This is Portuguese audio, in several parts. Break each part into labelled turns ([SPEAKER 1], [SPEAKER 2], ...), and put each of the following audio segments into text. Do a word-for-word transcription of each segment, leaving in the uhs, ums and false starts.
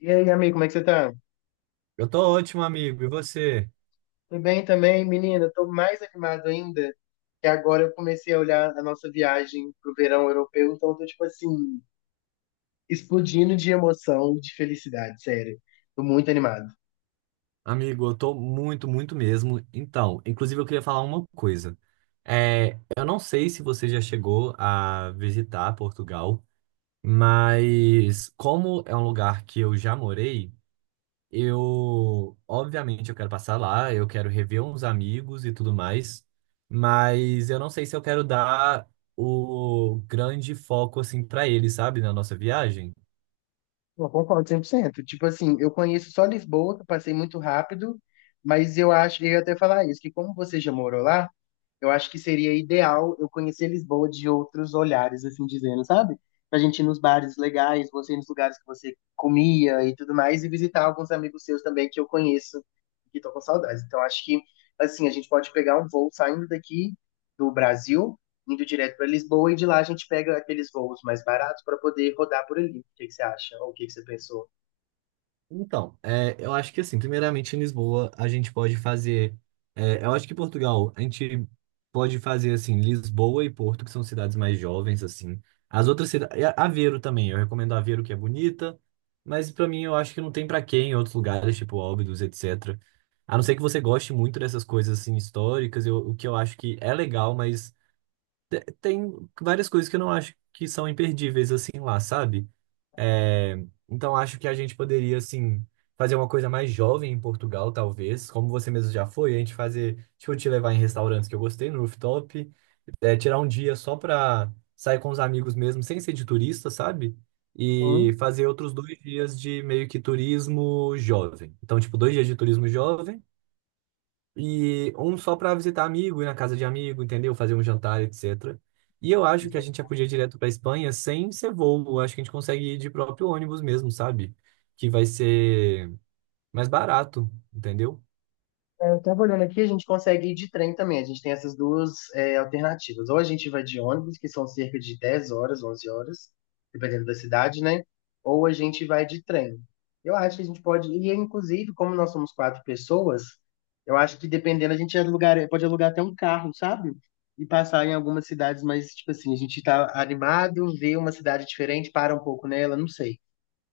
[SPEAKER 1] E aí, amigo, como é que você tá?
[SPEAKER 2] Eu tô ótimo, amigo. E você?
[SPEAKER 1] Tudo bem também, menina? Tô mais animado ainda, que agora eu comecei a olhar a nossa viagem pro verão europeu, então eu tô, tipo assim, explodindo de emoção e de felicidade, sério. Tô muito animado.
[SPEAKER 2] Amigo, eu tô muito, muito mesmo. Então, inclusive eu queria falar uma coisa. É, eu não sei se você já chegou a visitar Portugal, mas como é um lugar que eu já morei, eu, obviamente, eu quero passar lá, eu quero rever uns amigos e tudo mais, mas eu não sei se eu quero dar o grande foco assim para eles, sabe, na nossa viagem.
[SPEAKER 1] Eu concordo cem por cento. Tipo assim, eu conheço só Lisboa, que eu passei muito rápido, mas eu acho, eu ia até falar isso, que como você já morou lá, eu acho que seria ideal eu conhecer Lisboa de outros olhares, assim dizendo, sabe? Pra gente ir nos bares legais, você ir nos lugares que você comia e tudo mais, e visitar alguns amigos seus também que eu conheço e que tô com saudades. Então, acho que, assim, a gente pode pegar um voo saindo daqui do Brasil, indo direto para Lisboa, e de lá a gente pega aqueles voos mais baratos para poder rodar por ali. O que que você acha? Ou o que que você pensou?
[SPEAKER 2] Então, é, eu acho que assim, primeiramente em Lisboa a gente pode fazer. É, eu acho que em Portugal a gente pode fazer assim, Lisboa e Porto, que são cidades mais jovens, assim. As outras cidades. Aveiro também, eu recomendo Aveiro, que é bonita, mas pra mim eu acho que não tem pra quem em outros lugares, tipo Óbidos, etecetera. A não ser que você goste muito dessas coisas assim históricas, eu- o que eu acho que é legal, mas te- tem várias coisas que eu não acho que são imperdíveis assim lá, sabe? É, então acho que a gente poderia assim fazer uma coisa mais jovem em Portugal, talvez, como você mesmo já foi, a gente fazer, tipo, te levar em restaurantes que eu gostei no rooftop, é, tirar um dia só pra sair com os amigos mesmo, sem ser de turista, sabe? E fazer outros dois dias de meio que turismo jovem. Então, tipo, dois dias de turismo jovem e um só para visitar amigo, ir na casa de amigo, entendeu? Fazer um jantar, etecetera. E eu
[SPEAKER 1] Sim.
[SPEAKER 2] acho que a gente já podia ir direto para Espanha sem ser voo. Eu acho que a gente consegue ir de próprio ônibus mesmo, sabe? Que vai ser mais barato, entendeu?
[SPEAKER 1] É, Eu estava olhando aqui, a gente consegue ir de trem também. A gente tem essas duas é, alternativas. Ou a gente vai de ônibus, que são cerca de dez horas, onze horas, dependendo da cidade, né? Ou a gente vai de trem. Eu acho que a gente pode ir, inclusive, como nós somos quatro pessoas, eu acho que dependendo, a gente alugar, pode alugar até um carro, sabe? E passar em algumas cidades, mas, tipo assim, a gente tá animado, vê uma cidade diferente, para um pouco nela, não sei.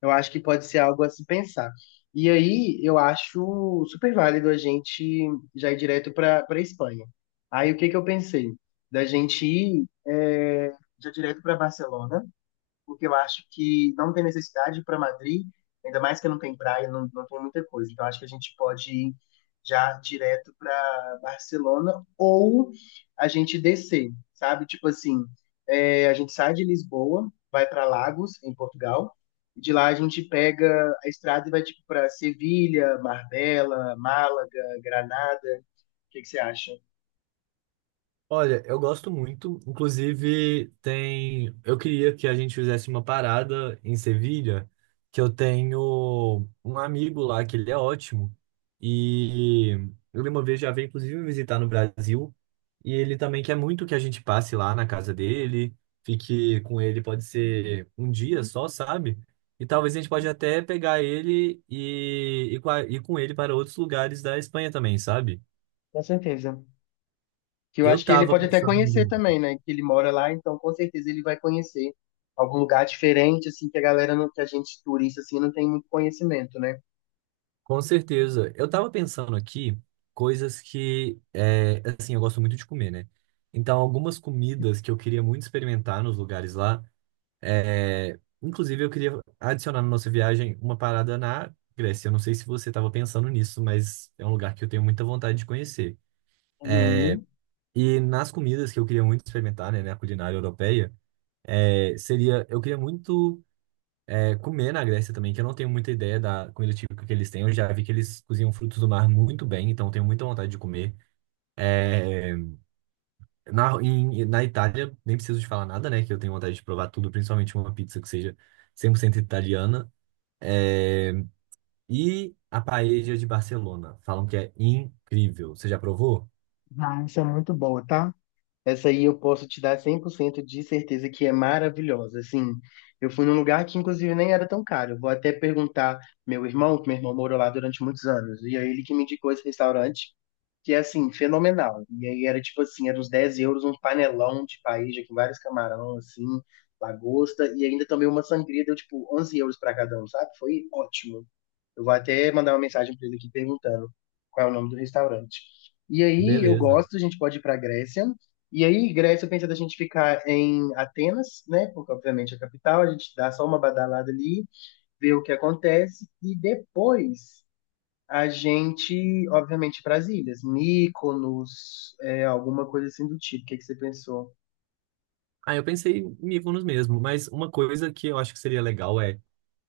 [SPEAKER 1] Eu acho que pode ser algo a se pensar. E aí, eu acho super válido a gente já ir direto para para Espanha. Aí, o que que eu pensei? Da gente ir é, já direto para Barcelona porque eu acho que não tem necessidade para Madrid, ainda mais que não tem praia, não, não tem muita coisa. Então, acho que a gente pode ir já direto para Barcelona ou a gente descer, sabe? Tipo assim, é, a gente sai de Lisboa, vai para Lagos, em Portugal, e de lá a gente pega a estrada e vai tipo para Sevilha, Marbella, Málaga, Granada. O que que você acha?
[SPEAKER 2] Olha, eu gosto muito. Inclusive, tem. Eu queria que a gente fizesse uma parada em Sevilha, que eu tenho um amigo lá que ele é ótimo. E ele uma vez já veio, inclusive, me visitar no Brasil. E ele também quer muito que a gente passe lá na casa dele, fique com ele, pode ser um dia só, sabe? E talvez a gente pode até pegar ele e e com a- ir com ele para outros lugares da Espanha também, sabe?
[SPEAKER 1] Com certeza. Que eu acho
[SPEAKER 2] Eu
[SPEAKER 1] que ele
[SPEAKER 2] tava
[SPEAKER 1] pode até conhecer
[SPEAKER 2] pensando.
[SPEAKER 1] também, né? Que ele mora lá, então com certeza ele vai conhecer algum lugar diferente, assim, que a galera, não, que a gente turista, assim, não tem muito conhecimento, né?
[SPEAKER 2] Com certeza. Eu tava pensando aqui coisas que, é, assim, eu gosto muito de comer, né? Então, algumas comidas que eu queria muito experimentar nos lugares lá. É, inclusive, eu queria adicionar na nossa viagem uma parada na Grécia. Eu não sei se você tava pensando nisso, mas é um lugar que eu tenho muita vontade de conhecer.
[SPEAKER 1] Uhum.
[SPEAKER 2] E nas comidas que eu queria muito experimentar, né, na culinária europeia, é, seria, eu queria muito. É, comer na Grécia também, que eu não tenho muita ideia da comida típica que eles têm. Eu já vi que eles cozinham frutos do mar muito bem, então eu tenho muita vontade de comer. É, na, em- Na Itália, nem preciso de falar nada, né? Que eu tenho vontade de provar tudo, principalmente uma pizza que seja cem por cento italiana. É, e a paella de Barcelona. Falam que é incrível. Você já provou?
[SPEAKER 1] Ah, isso é muito boa, tá? Essa aí eu posso te dar cem por cento de certeza que é maravilhosa. Assim, eu fui num lugar que inclusive nem era tão caro. Eu vou até perguntar meu irmão, que meu irmão morou lá durante muitos anos, e é ele que me indicou esse restaurante, que é assim, fenomenal. E aí era tipo assim, era uns dez euros, um panelão de paella com vários camarão, assim, lagosta, e ainda tomei uma sangria, deu tipo onze euros pra cada um, sabe? Foi ótimo. Eu vou até mandar uma mensagem pra ele aqui perguntando qual é o nome do restaurante. E aí, eu
[SPEAKER 2] Beleza.
[SPEAKER 1] gosto, a gente pode ir pra Grécia. E aí, Grécia, eu pensei da gente ficar em Atenas, né? Porque, obviamente, é a capital. A gente dá só uma badalada ali, vê o que acontece. E depois a gente, obviamente, para as ilhas. Mykonos, é, alguma coisa assim do tipo. O que que você pensou?
[SPEAKER 2] Ah, eu pensei em Mykonos mesmo, mas uma coisa que eu acho que seria legal é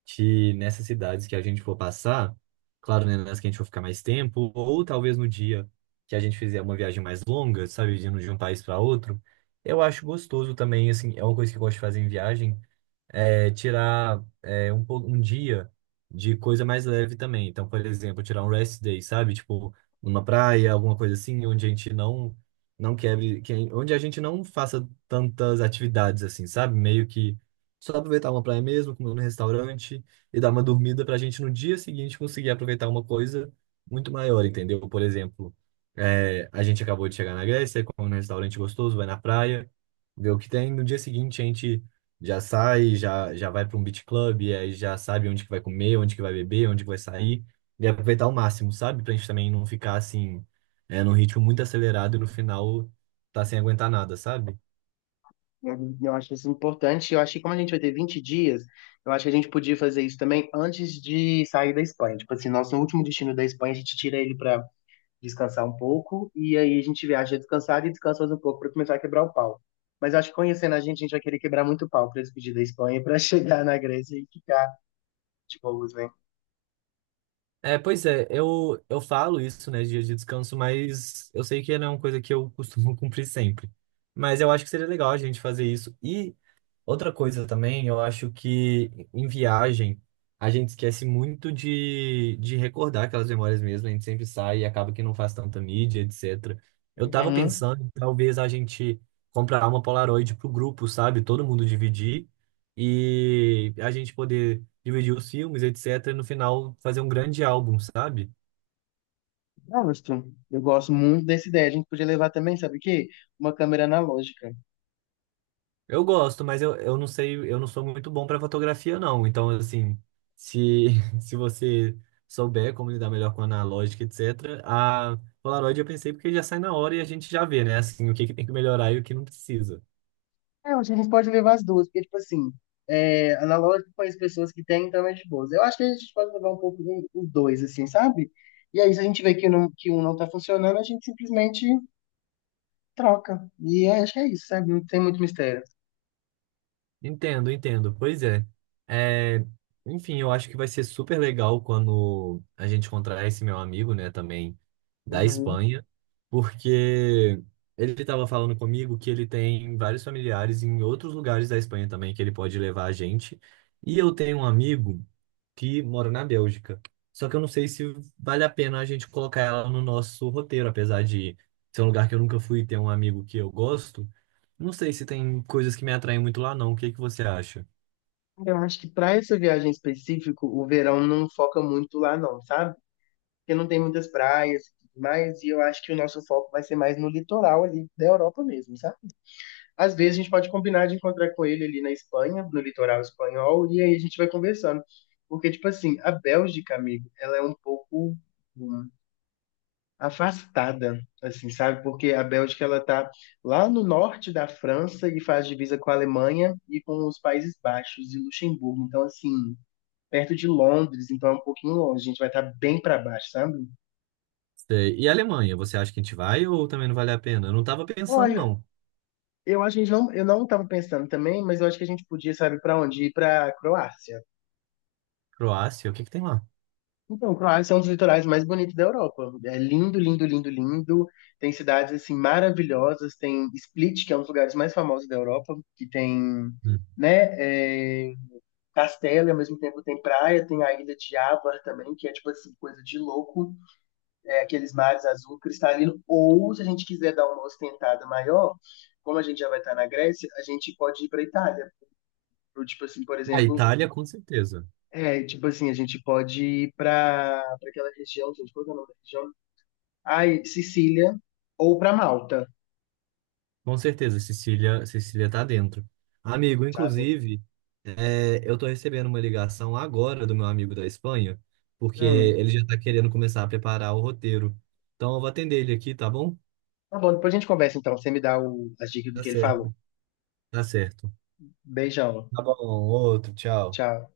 [SPEAKER 2] que nessas cidades que a gente for passar, claro, né, nas que a gente for ficar mais tempo, ou talvez no dia que a gente fizer uma viagem mais longa, sabe, de um de um país para outro, eu acho gostoso também, assim, é uma coisa que eu gosto de fazer em viagem, é, tirar é, um, pou- um dia de coisa mais leve também. Então, por exemplo, tirar um rest day, sabe? Tipo, numa praia, alguma coisa assim, onde a gente não não quebre, que- onde a gente não faça tantas atividades assim, sabe? Meio que só aproveitar uma praia mesmo, comer no restaurante e dar uma dormida pra gente no dia seguinte conseguir aproveitar uma coisa muito maior, entendeu? Por exemplo, é, a gente acabou de chegar na Grécia, come num restaurante gostoso, vai na praia, vê o que tem. No dia seguinte, a gente já sai, já, já vai para um beach club, e aí já sabe onde que vai comer, onde que vai beber, onde que vai sair, e aproveitar ao máximo, sabe? Pra gente também não ficar assim, é, num ritmo muito acelerado e no final tá sem aguentar nada, sabe?
[SPEAKER 1] Eu, eu acho isso importante. Eu acho que como a gente vai ter vinte dias, eu acho que a gente podia fazer isso também antes de sair da Espanha. Tipo assim, nosso último destino da Espanha, a gente tira ele para descansar um pouco, e aí a gente viaja descansado e descansa mais um pouco para começar a quebrar o pau. Mas eu acho que conhecendo a gente, a gente vai querer quebrar muito pau para despedir da Espanha, para chegar na Grécia e ficar de boas, né?
[SPEAKER 2] É, pois é, eu, eu falo isso, né, dias de descanso, mas eu sei que não é uma coisa que eu costumo cumprir sempre. Mas eu acho que seria legal a gente fazer isso. E outra coisa também, eu acho que em viagem a gente esquece muito de, de recordar aquelas memórias mesmo, a gente sempre sai e acaba que não faz tanta mídia, etecetera. Eu tava
[SPEAKER 1] Uhum.
[SPEAKER 2] pensando em talvez a gente comprar uma Polaroid pro grupo, sabe? Todo mundo dividir e a gente poder dividir os filmes, etecetera. E no final fazer um grande álbum, sabe?
[SPEAKER 1] Gosto. Eu gosto muito dessa ideia. A gente podia levar também, sabe o quê? Uma câmera analógica.
[SPEAKER 2] Eu gosto, mas eu, eu não sei, eu não sou muito bom para fotografia, não. Então, assim, se, se você souber como lidar melhor com analógica, etecetera, a Polaroid eu pensei porque já sai na hora e a gente já vê, né? Assim, o que que tem que melhorar e o que não precisa.
[SPEAKER 1] É, eu acho que a gente pode levar as duas, porque, tipo assim, é, analógico com as pessoas que têm, então é de boas. Eu acho que a gente pode levar um pouco de- os dois, assim, sabe? E aí, se a gente vê que, não, que um não tá funcionando, a gente simplesmente troca. E acho que é isso, sabe? Não tem muito mistério.
[SPEAKER 2] Entendo, entendo. Pois é. É, Enfim, eu acho que vai ser super legal quando a gente encontrar esse meu amigo, né, também da
[SPEAKER 1] Uhum.
[SPEAKER 2] Espanha, porque ele estava falando comigo que ele tem vários familiares em outros lugares da Espanha também que ele pode levar a gente. E eu tenho um amigo que mora na Bélgica. Só que eu não sei se vale a pena a gente colocar ela no nosso roteiro, apesar de ser um lugar que eu nunca fui e ter um amigo que eu gosto. Não sei se tem coisas que me atraem muito lá, não. O que que você acha?
[SPEAKER 1] Eu acho que para essa viagem específico, o verão não foca muito lá, não, sabe? Porque não tem muitas praias e tudo mais, e eu acho que o nosso foco vai ser mais no litoral ali da Europa mesmo, sabe? Às vezes a gente pode combinar de encontrar com ele ali na Espanha, no litoral espanhol, e aí a gente vai conversando. Porque, tipo assim, a Bélgica, amigo, ela é um pouco. hum, afastada, assim, sabe? Porque a Bélgica ela tá lá no norte da França e faz divisa com a Alemanha e com os Países Baixos e Luxemburgo. Então, assim, perto de Londres, então é um pouquinho longe. A gente vai estar bem para baixo, sabe?
[SPEAKER 2] Sei. E a Alemanha, você acha que a gente vai ou também não vale a pena? Eu não tava pensando,
[SPEAKER 1] Olha,
[SPEAKER 2] não.
[SPEAKER 1] eu acho que a gente não, eu não estava pensando também, mas eu acho que a gente podia, sabe, para onde? Ir para Croácia.
[SPEAKER 2] Croácia, o que que tem lá?
[SPEAKER 1] Então, Croácia é um dos litorais mais bonitos da Europa. É lindo, lindo, lindo, lindo. Tem cidades assim maravilhosas. Tem Split, que é um dos lugares mais famosos da Europa, que tem,
[SPEAKER 2] Hum.
[SPEAKER 1] né, é, castelo, e ao mesmo tempo tem praia, tem a ilha de Ávar também, que é tipo assim coisa de louco, é, aqueles mares azul cristalino. Ou se a gente quiser dar uma ostentada maior, como a gente já vai estar na Grécia, a gente pode ir para Itália. Ou, tipo assim, por
[SPEAKER 2] A
[SPEAKER 1] exemplo,
[SPEAKER 2] Itália, com certeza.
[SPEAKER 1] é, tipo assim, a gente pode ir para aquela região, gente, qual que é o nome da região? Aí, Sicília ou para Malta,
[SPEAKER 2] Com certeza, Cecília, Cecília tá dentro. Amigo,
[SPEAKER 1] sabe?
[SPEAKER 2] inclusive, é, eu tô recebendo uma ligação agora do meu amigo da Espanha, porque
[SPEAKER 1] Hum.
[SPEAKER 2] ele já tá querendo começar a preparar o roteiro. Então eu vou atender ele aqui, tá bom?
[SPEAKER 1] Tá bom, depois a gente conversa então. Você me dá o- as dicas do
[SPEAKER 2] Tá
[SPEAKER 1] que ele falou.
[SPEAKER 2] certo. Tá certo.
[SPEAKER 1] Beijão.
[SPEAKER 2] Tá bom, outro, tchau.
[SPEAKER 1] Tchau.